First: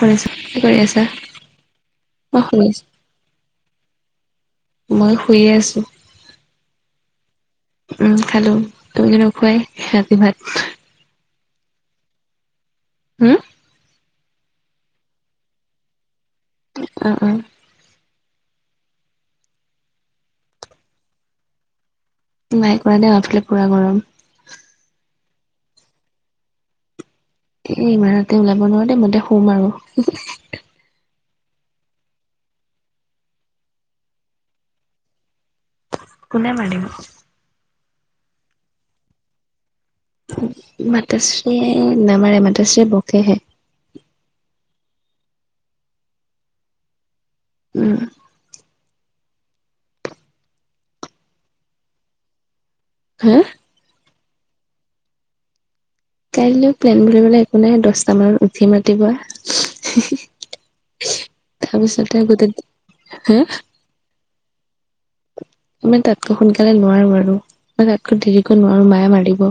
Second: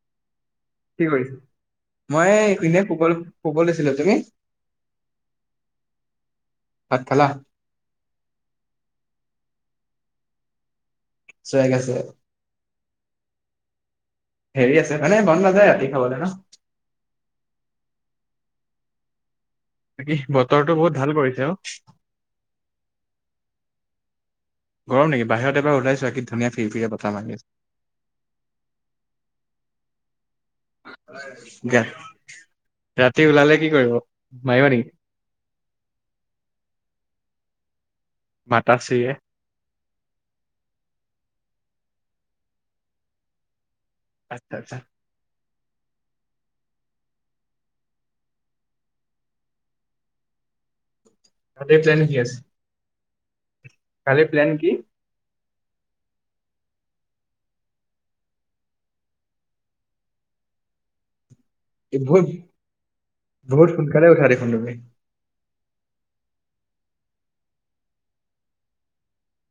কৰিছ কি কৰি আছা কি কৰিছা? মই শুই এনে শুব শুব লৈছিলো, তুমি আছো মই শুইয়ে আছো ভাত খালা? উম খালো তুমি য নো খুৱাই ৰাতি ভাত চুৱেগ আছে উম হেৰি আছে মানে মন ন যায় আতি খাবলৈ ন অ অ বাকি বতৰটো বহুত ভাল কৰিছে অ নাই কৰা দে আমাৰফালে পুৰা গৰম গৰম নেকি বাহিৰত এবাৰ উলাইছোৱা কি ধুনীয়া ফিৰ ফিৰা এ ইমানতে ওলাব নোৱাৰ দে মতে শুম আৰু গা ৰাতি ওলালে কি কৰিব মাৰিবা নেকি? কোনে মাৰিব মাতা শ্ৰীয়ে মাতাশ্ৰীয়ে নামাৰে মাতাশ্ৰীয়ে বকেহে আচ্ছা আচ্ছা উম। তাতে প্লেন কি আছে? হুম কালি প্লেন কি? কাইলৈ প্লেন বুলিবলৈ একো নাই দহট মানত উঠিম ৰাতিপুৱা? এই বহুত তাৰপিছত গোটেই হা থালোৱে মই তাতকৈ সোনকালে নোৱাৰো আৰু ম তাতকৈ দেৰিকৈ নোৱাৰো মায়ে মাৰিব।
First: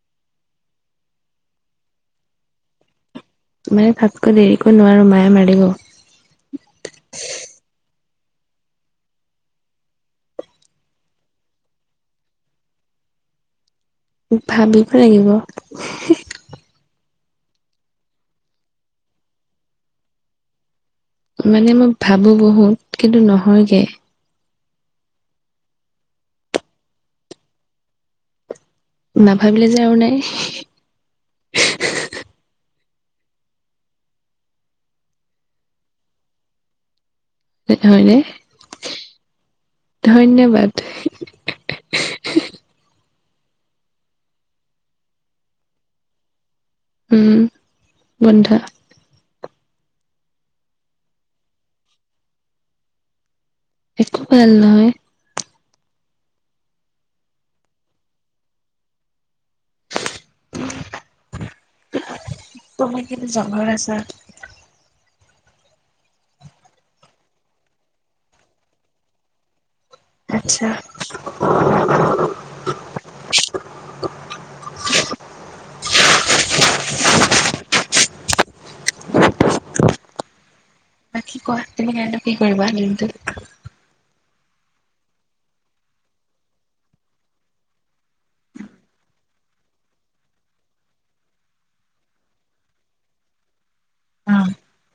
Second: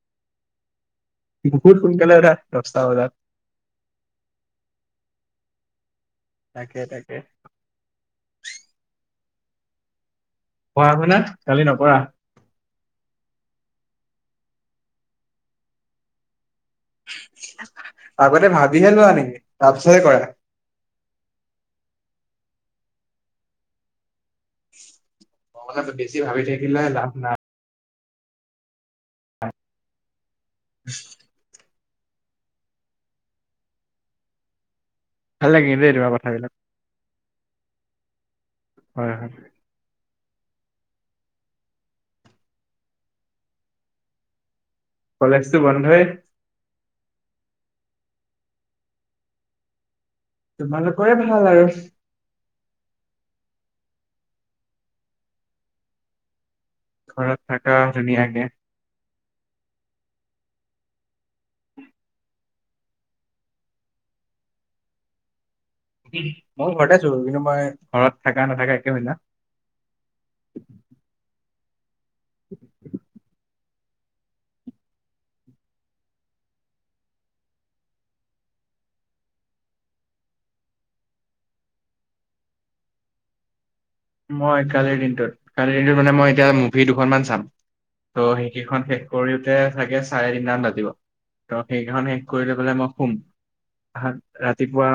[unintelligible] বহুত সোনকালে ৰাতি দহটা বজাত ত মানে তাতকৈ দেৰিকৈ নোৱাৰো মায়ে মাৰিব তাকে তাকে। পোৱা হয় না কালি নকৰা ভাবিব লাগিব আগতে ভাবিহে লোৱা নেকি তাৰপিছতহে কৰা। মানে মই ভাবো বহুত কিন্তু নহয়গে। অকলে বেছি ভাবি থাকিলে লাভ নাই। নাভাবিলে যে আৰু নাই। উম ভাল লাগে দেই তোমাৰ কথাবিলাক হয়নে? হয় হয়। ধন্যবাদ কলেজটো বন্ধই উম বন্ধ তোমালোকৰে ভাল আৰু একো ভাল নহয় ঘৰত থাকা ধুনীয়াকে। তুমি কিন্তু জংঘল আছা। মই ঘৰতে আছো কিন্তু মই ঘৰত থাকা নাথাকা একে হয় না। আচ্ছা। [unintelligible] [unintelligible] [unintelligible] বাকী কোৱা তুমি আজি কি কৰিবা দিনটোত? মই কালিৰ দিনটোত কালিৰ দিনটোত মানে মই এতিয়া মুভি দুখনমান চাম। ত' সেইকেইখন শেষ কৰোতে চাগে চাৰে তিনটা মান বাজিব। ত সেইখনখন শেষ কৰি লৈ পেলাই মই শুম তাত অ ৰাতিপুৱা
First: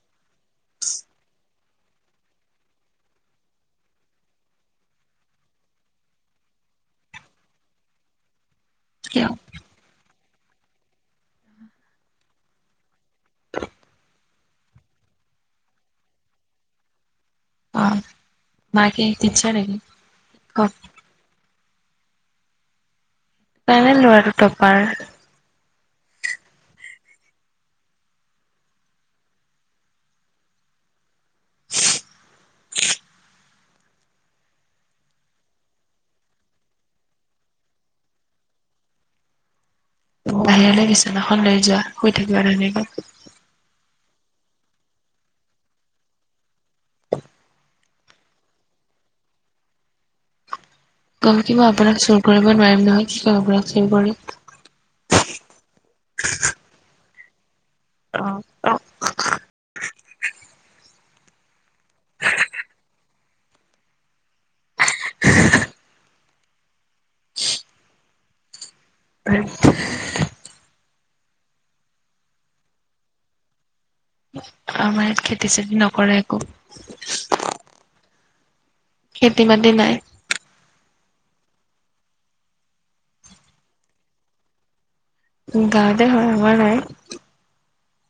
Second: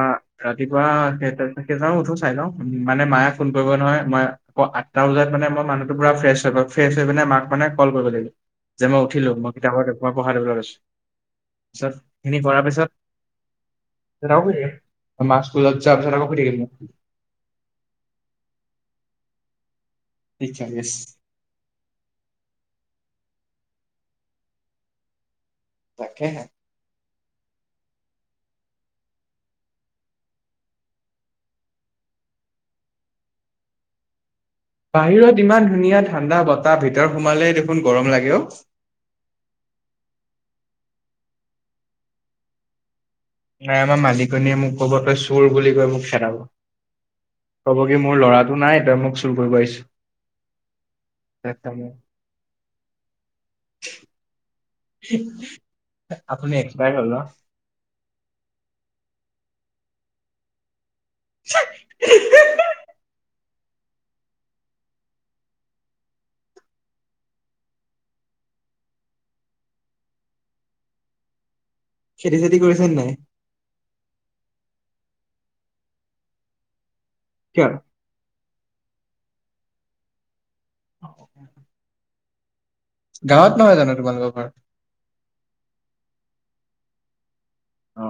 ৰাতিপুৱা কেই কেইটামানত উঠো চাই লও মানে মায়ে ফোন কৰিব নহয়। মই আঠটা বজাত মানে মই মানুহটো পুৰা ফ্ৰেছ হৈ লও। ফ্ৰেছ হৈ কিনে মাক মানে কল কৰিব লাগিব। যে মই কিয় উঠিলোঁ মই কিতাপ মই পঢ়া টেবুলত আছোঁ। পিছত সেইখিনি কৰাৰ পিছত মা স্কুলত যোৱা পিছত আকৌ শুই থাকিম। অ মা কি টিচ্ছাৰ‌ নেকি? অ টিচ্ছাৰ‌ য়েচ। তাৰে ল'ৰাটো টপাৰ। তাকেহে। বাহিৰত ইমান ধুনীয়া ঠাণ্ডা বতাহ ভিতৰ সোমালেই দেখোন গৰম লাগেও। বাহিৰলৈ বিছনাখন লৈ যোৱা শুই থাকিবা ধুনীয়াকে। নাই আমাৰ মালিকনীয়ে মোক কব তই চোৰ বুলি কৈ মোক খেলাব। ক'ব কি মোৰ ল'ৰাটো নাই তই মোক চুৰ কৰিব আহিছ। গম কি মই আপোনাক চুৰ কৰিব নোৱাৰিম নহয়। কি কৰিম আপোনাক চুৰ কৰি আপুনি এক্সপায়াৰ হ'ল ন। অ অ। ছাক [inaudible] হয়। খেতি চেতি কৰিছানে নাই? আমাৰ ইয়াত খেতি চেতি নকৰে একো। কিয়? খেতি বাতি নাই। অ। গাঁৱত নহয় জানো তোমালোকৰ ঘৰ। গাওতে হয় আমাৰ নাই। অ।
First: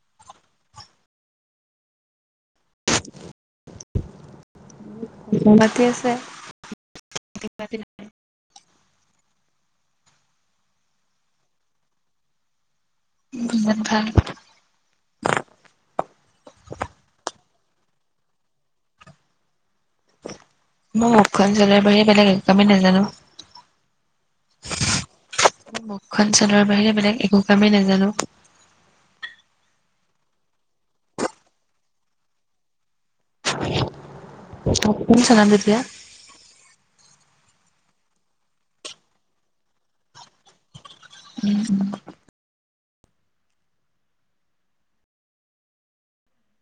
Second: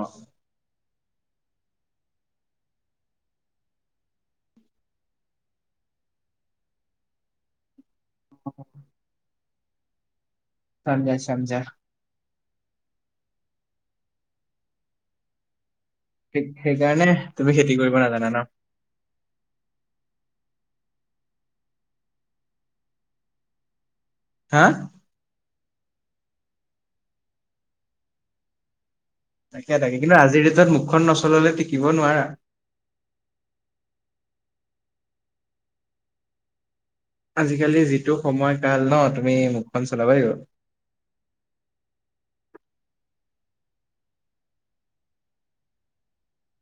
[inaudible] মাটি আছে, খেতি মাটি নাই। অ। সমজা সমজা। বুজাত ভাল। সেইকাৰণে তুমি খেতি কৰিব নাজানা ন। মই মুখখন চলোৱাৰ বাহিৰে বেলেগ একো কামেই নাজানো। হা? মুখখন চলোৱাৰ বাহিৰে বেলেগ একো কামেই নাজানো। তাকে তাকে কিন্তু আজিৰ ডেটত মুখখন নচলালে টিকিব নোৱাৰা। [unintelligible] আজিকালি যিটো সময় কাল ন তুমি মুখখন চলাবই লাগিব। উম উম।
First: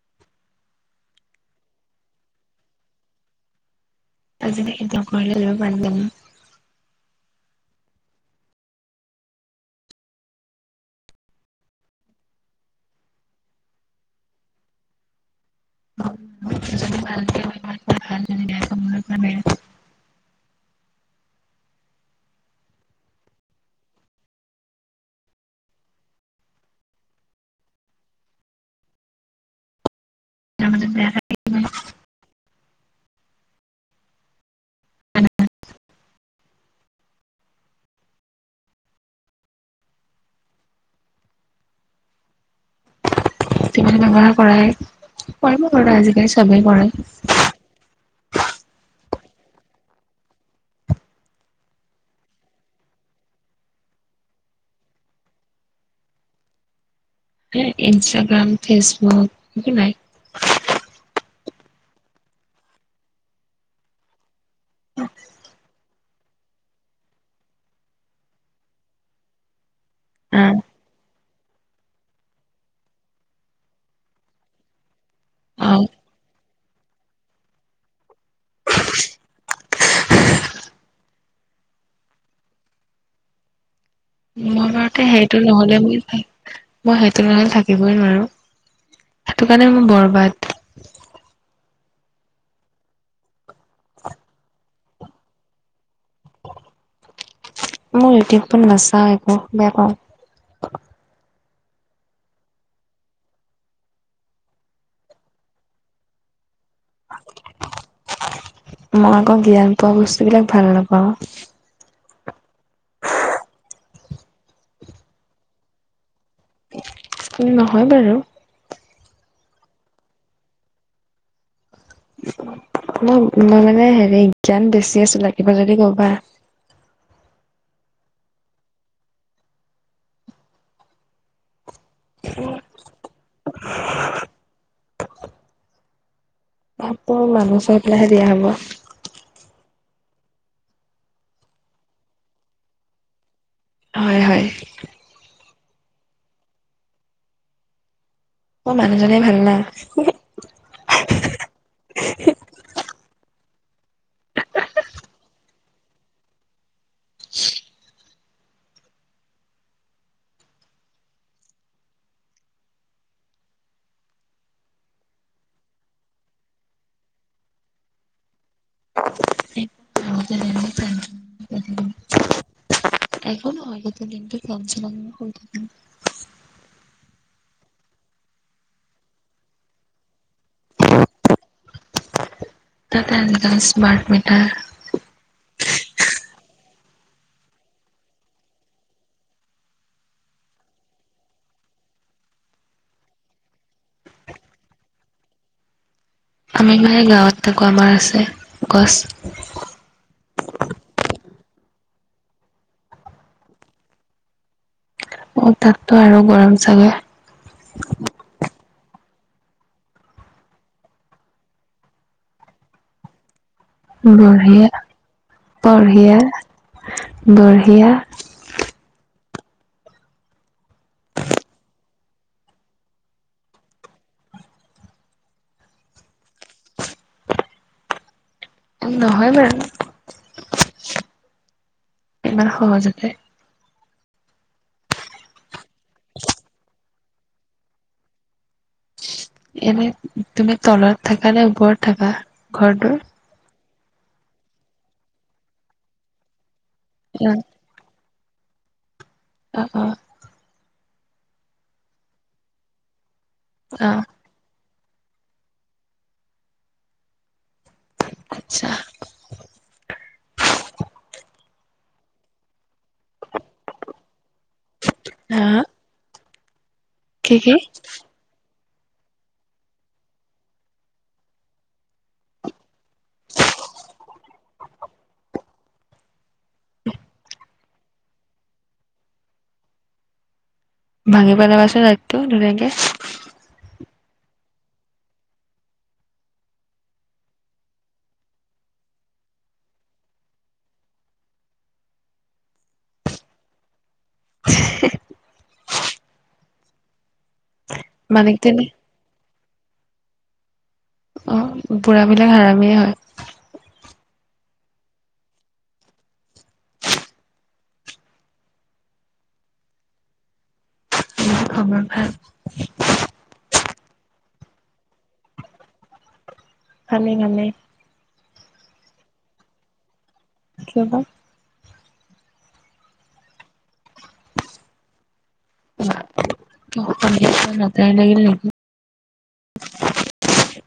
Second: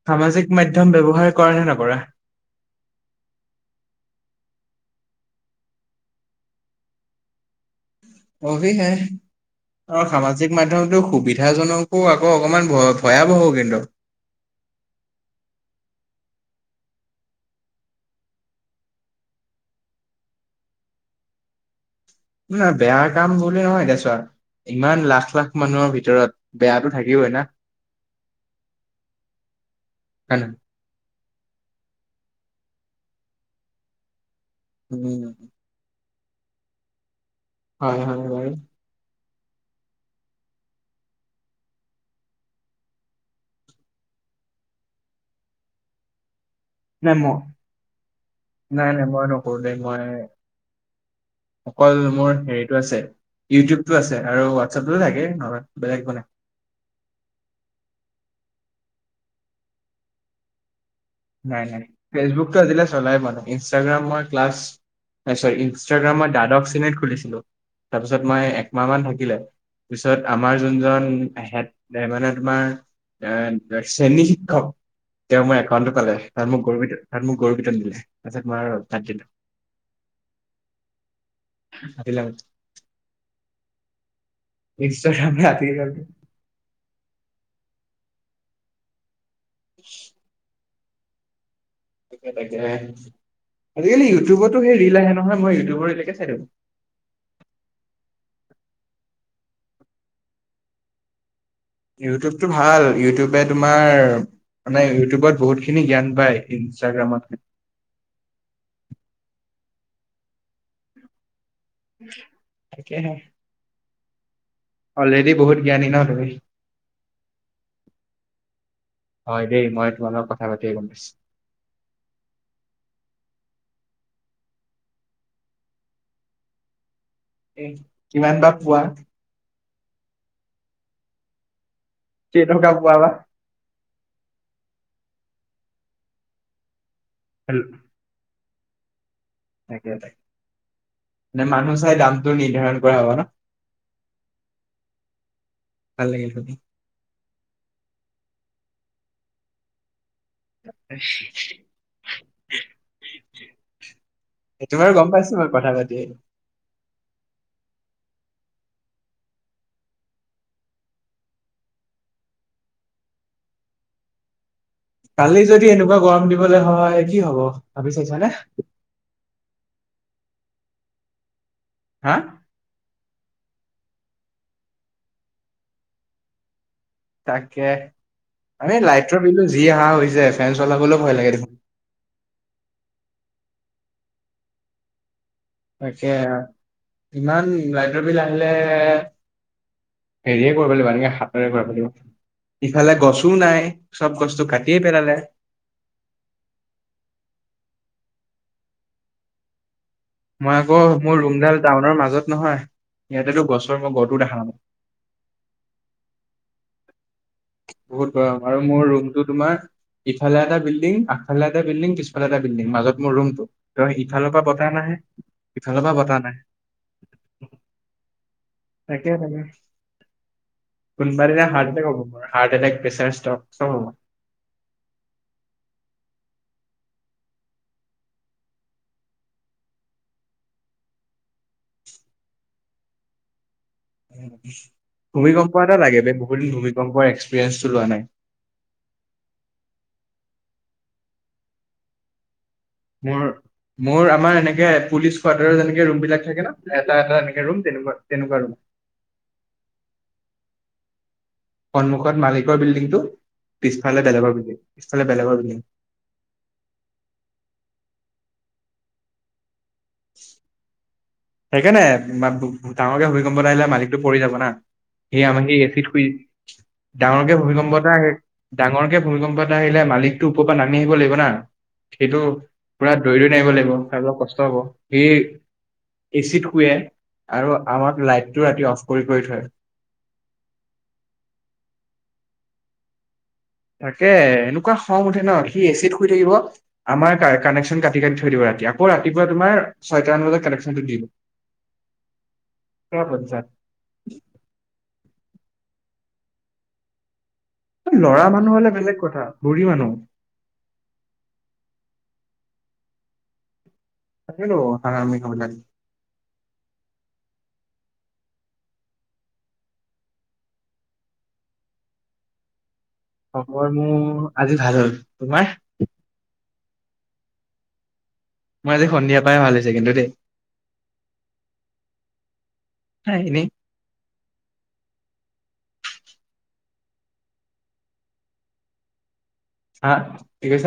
সামাজিক মাধ্যম ব্যৱহাৰ কৰানে নকৰা? আ এতি কলল বানো [unintelligible] অভি হে অ সামাজিক মাধ্যয়মতো সুবিধাজনকো আকৌ অকমান ভয় ভয়াৱহো কিন্তু [unintelligible] বেয়া কৰিবলৈ পৰা নাই। ন বেয়া কাম বুলি নহয় এতিয়া ছোৱা, ইমান লাখ লাখ মানুহৰ ভিতৰত বেয়াতটো থাকিবই না [inaudible] হ ন মানে বেয়া লাগে উম হয় হয় ভাই বেমাৰ কৰাই কৰিব আজিকালি চবেই কৰে নাই ম নাই নাই মই নকৰো দেই মই অকল মোৰ হেৰিতটো আছে ইউটিউবতটো আছে আৰু হোৱাটছএপটো থাকে নহ বেলেগ বনে হ ইনষ্টাগ্ৰাম ফেচবুক একো নাই নাই নাই ফেচবুকতটো আজিলে চলাই মানে ইনষ্টাগ্ৰামৰ ক্লাছ চ ইনষ্টাগ্ৰামই দাদশ শ্ৰেনীত খুলিছিলো তাৰপিছত মই একমাহ মান থাকিলে। পিছত আমাৰ যোনজন মানে তোমাৰ এ শ্ৰেণী শিক্ষক তেওঁ মই অ একাউণ্টত পালে তাত মোক গৰু পিতন তাত মোক গৰু পিতন দিলে তাৰপাছত তোমাৰ তাত দিলো আবিল [unintelligible] যাওঁতে সেইটো নহলে মই মই সেইটো নহলে থাকিবই নোৱাৰো। সেইটো কাৰণে মোৰ বৰবাদ তাকে আজিকালি ইউটিউবতো লাহে নহয় মই ইউটিউবৰ এলেকে চাই থো মোৰ ইউটিউবত নাচাওঁ একো বেয়া পাওঁ। ইউটিউবতটো ভাল ইউটিউবে তোমাৰ মানে ইউটিউবত বহুতখিনি জ্ঞান পায়। ইনষ্টাগ্ৰামত মই আকৌ জ্ঞান পোৱা বস্তুবিলাক ভাল নাপাওঁ তাকে হে অলৰেডি বহুত জ্ঞানী নহ তুমি উ নহয় বাৰু হয় দেই মই তোমালোক কথা পাতিয়ে গম পাইছো উ [inaudible] মই মই মানে হেৰি জ্ঞান বেছি আছো লাগিবা যদি কবা। এ কিমান বা পুৱা কেইটকা পোৱা বা কাপোৰ মানুহ চাই পেলাই হে‌ দিয়া হ'ব। তাকে তাকে মানে মানু চাই দামটো নিৰ্ধাৰণ কৰা হব ন জলখমন হয় হয় ভাল লাগিলে অ মানুহজনে ভাল না [unintelligible] সেইটো বাৰু গম পাইছো মই কথা পাতিয়ে [inaudible] কালি যদি এনেকুৱা গৰম দিবলৈ হয় কি হব ভাবি চাইছানে। উ [unintelligible] হা আগ দু দিনক চঞ্চাল কৰি থ [unintelligible] তাকে আৰে লাইটৰ বিল যি অহা হৈছে ফেন চলাবলৈ ভয় লাগে দেখোন। ততে এিক স্মাৰ্ট মিটাৰ তাকে ইমান লাইনৰ বিল আহিলে। হেৰিয়ে কৰিব লাগিব এনেকে হাতৰে কৰিব লাগিব। ইফালে গছো নাই চব গছটো কাটিয়ে পেলালে আমি মানে গাঁৱত থাকোঁ আমাৰ আছে গছ মই আকৌ মোৰ ৰুমডাল টাউনৰ মাজত নহয় ইিহতেতো গছৰ মই গডটো দেখা নো অ তাততো আৰু গৰম চাগে বহুত গৰম আৰু মোৰ ৰুমটো তোমাৰ। ইফালে এটা বিল্ডিং আগফালে এটা বিল্ডিং পিছালে এটা বিল্ডিং মাজত মোৰ ৰুমটো তই ইফালৰ পৰা বঢ়িয়া বতাহ নাহে ইফালৰ পৰা বঢ়িয়া বতাহ নাহে বঢ়িয়া। তাকে তাকে কোনোবা এদিনা হাৰ্ট‌এটেক হব। হাৰ্ট এটেক প্ৰেছাৰ ষ্টক চব হ'ব। নহয় বাৰু ইমান সহজতে ভূমিকম্প এটা লাগে বে বহুত দিন ভূমিকম্পৰ এক্সপিৰিয়েঞ্চটো লোৱা নাই। [unintelligible] এনে তুমি তলত থাক নে ওপৰত থাকা ঘৰটোৰ মোৰ মোৰ আমাৰ এনেকে পুলিচ কোৱাৰ্টাৰ যেনেকে ৰুম বিলাক থাকে ন এটা এটা এনেক অ', ৰুম তেনেকুৱা তেনেকুৱা ৰোম। অ অ সন্মুখত মালিকৰ বিল্ডিংটো পিছফালে অ', বেলেগৰ বিল্ডিং পিছফালে বেলেগৰ বিল্ডিং আতছা [unintelligible] এনে ডাঙৰকে ভূমিকম্প এটা আহিলে মালিকটো পৰি যাব না হা সি এচিট শুই ডাঙৰকে কি কি? ভূমিকম্প এটা আহে। ডাঙৰকে ভূমিকম্প এ আহিলে মালিকটো ওপৰ পৰা নামি আহিব লাগিব না সেইটো। পোৰা দৌৰি দৌৰি নামিব লাগিব তাৰ অলপ কষ্ট হব সি এচিত শুৱে আৰু আমাক লাইটটো ৰাতি অফ কৰি কৰি থয় ভাঙি পেলাবাচোন লাইটটো ধুনীয়াকে তাকে এনেকুৱা খং উঠে ন সি এচিট শুই থাকিব আমাৰ কানেকশচন কাটি কাটি থৈ দিব ৰাতি আকৌ ৰাতিপুৱা তোমাৰ ছয়ট মান বজাত কানেকশ্যনটো দিব। [inaudible] [unintelligible] লৰা মানিক মানুহ তেনে হলে বেলেগ কথা বুঢ়ী মানুহ অ বুঢ়াবিলাক হৰামিয়ে হয়। তাকে টো হাৰামি ঘৰ বিলাক। খবৰ ভাল খবৰ মোৰ আজি ভাল হ'ল তোমাৰ। ভালে ভালে। মোৰ আজি সন্ধিয়া পা ভাল হৈছে কিন্তু দেই। কিয় বা [unintelligible] সন্ধিয়া লটাৰী লাগিল নেকি? হা কি কৈছ?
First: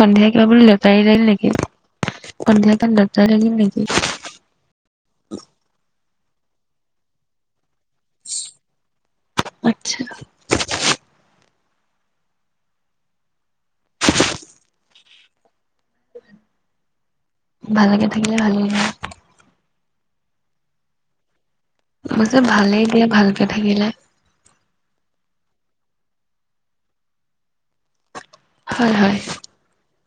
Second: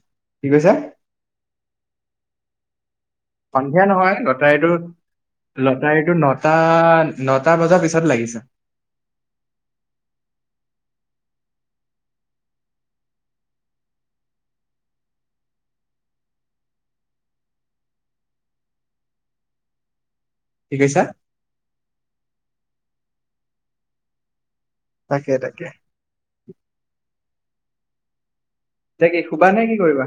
সন্ধিয়া কিবা বুলি লটাৰী নেকি সন্ধিয়া কন ল সন্ধিয়া নহয় লটাৰীটো লটাৰীটো নটা নটা বজাৰ পি তাত লাগিছে। আচ্ছা ভালেকে থাকিলে ভালেই ন'। কি কৈছা? মই যে ভালেই দিয়া, ভালকে থাকিলে। তাকে - তাকে। হয় - এতিয়া হয়। কি শুবা নে কি কৰিবা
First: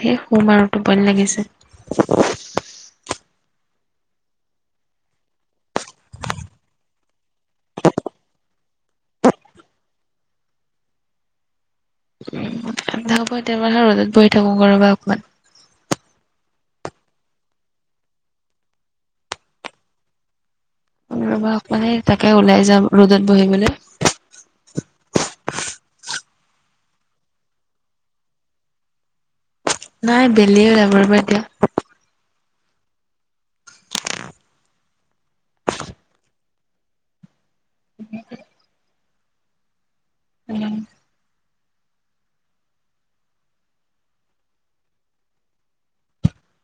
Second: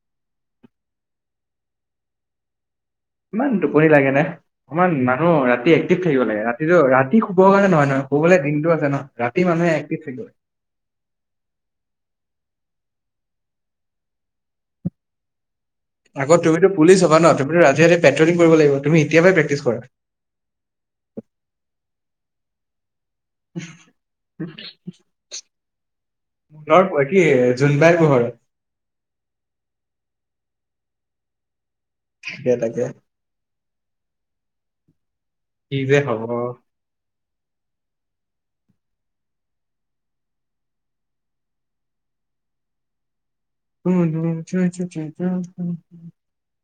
সেই শুম আৰু, টোপনি লাগিছে। [unintelligible] ইমান টোপনি লাগে নে? অকমান মানুহ ৰাতি এক্টিভ থাকিব লাগে। ৰাতিটো- ৰাতি শুবৰ কাৰণে নহয়, নহয়। শুবলে দিনটো আছে ন'? ৰাতি মানুহে এক্টিভ থাকিব লাগে। [inaudible] আধা [unintelligible] এতিয়া মানে ৰ'দত বহি থাকো ক'ৰবাত অকমান। আকৌ তুমিতো পুলিচ হবা ন'? তুমিতো ৰাতি - ৰাতি পেট্ৰলিং কৰিব লাগিব। তুমি এতিয়াৰ পৰাই প্ৰেক্টিছ কৰা। ৰ'বা অকমান, তাকে ওলাই যাও ৰ'দত বহিবলে। জোনৰ- কি, জোনবাই পোহৰত। নাই, বেলিয়ে ওলাব ৰ'বা এতিয়া। তাকে - তাকে। কি যে হব? [unintelligible]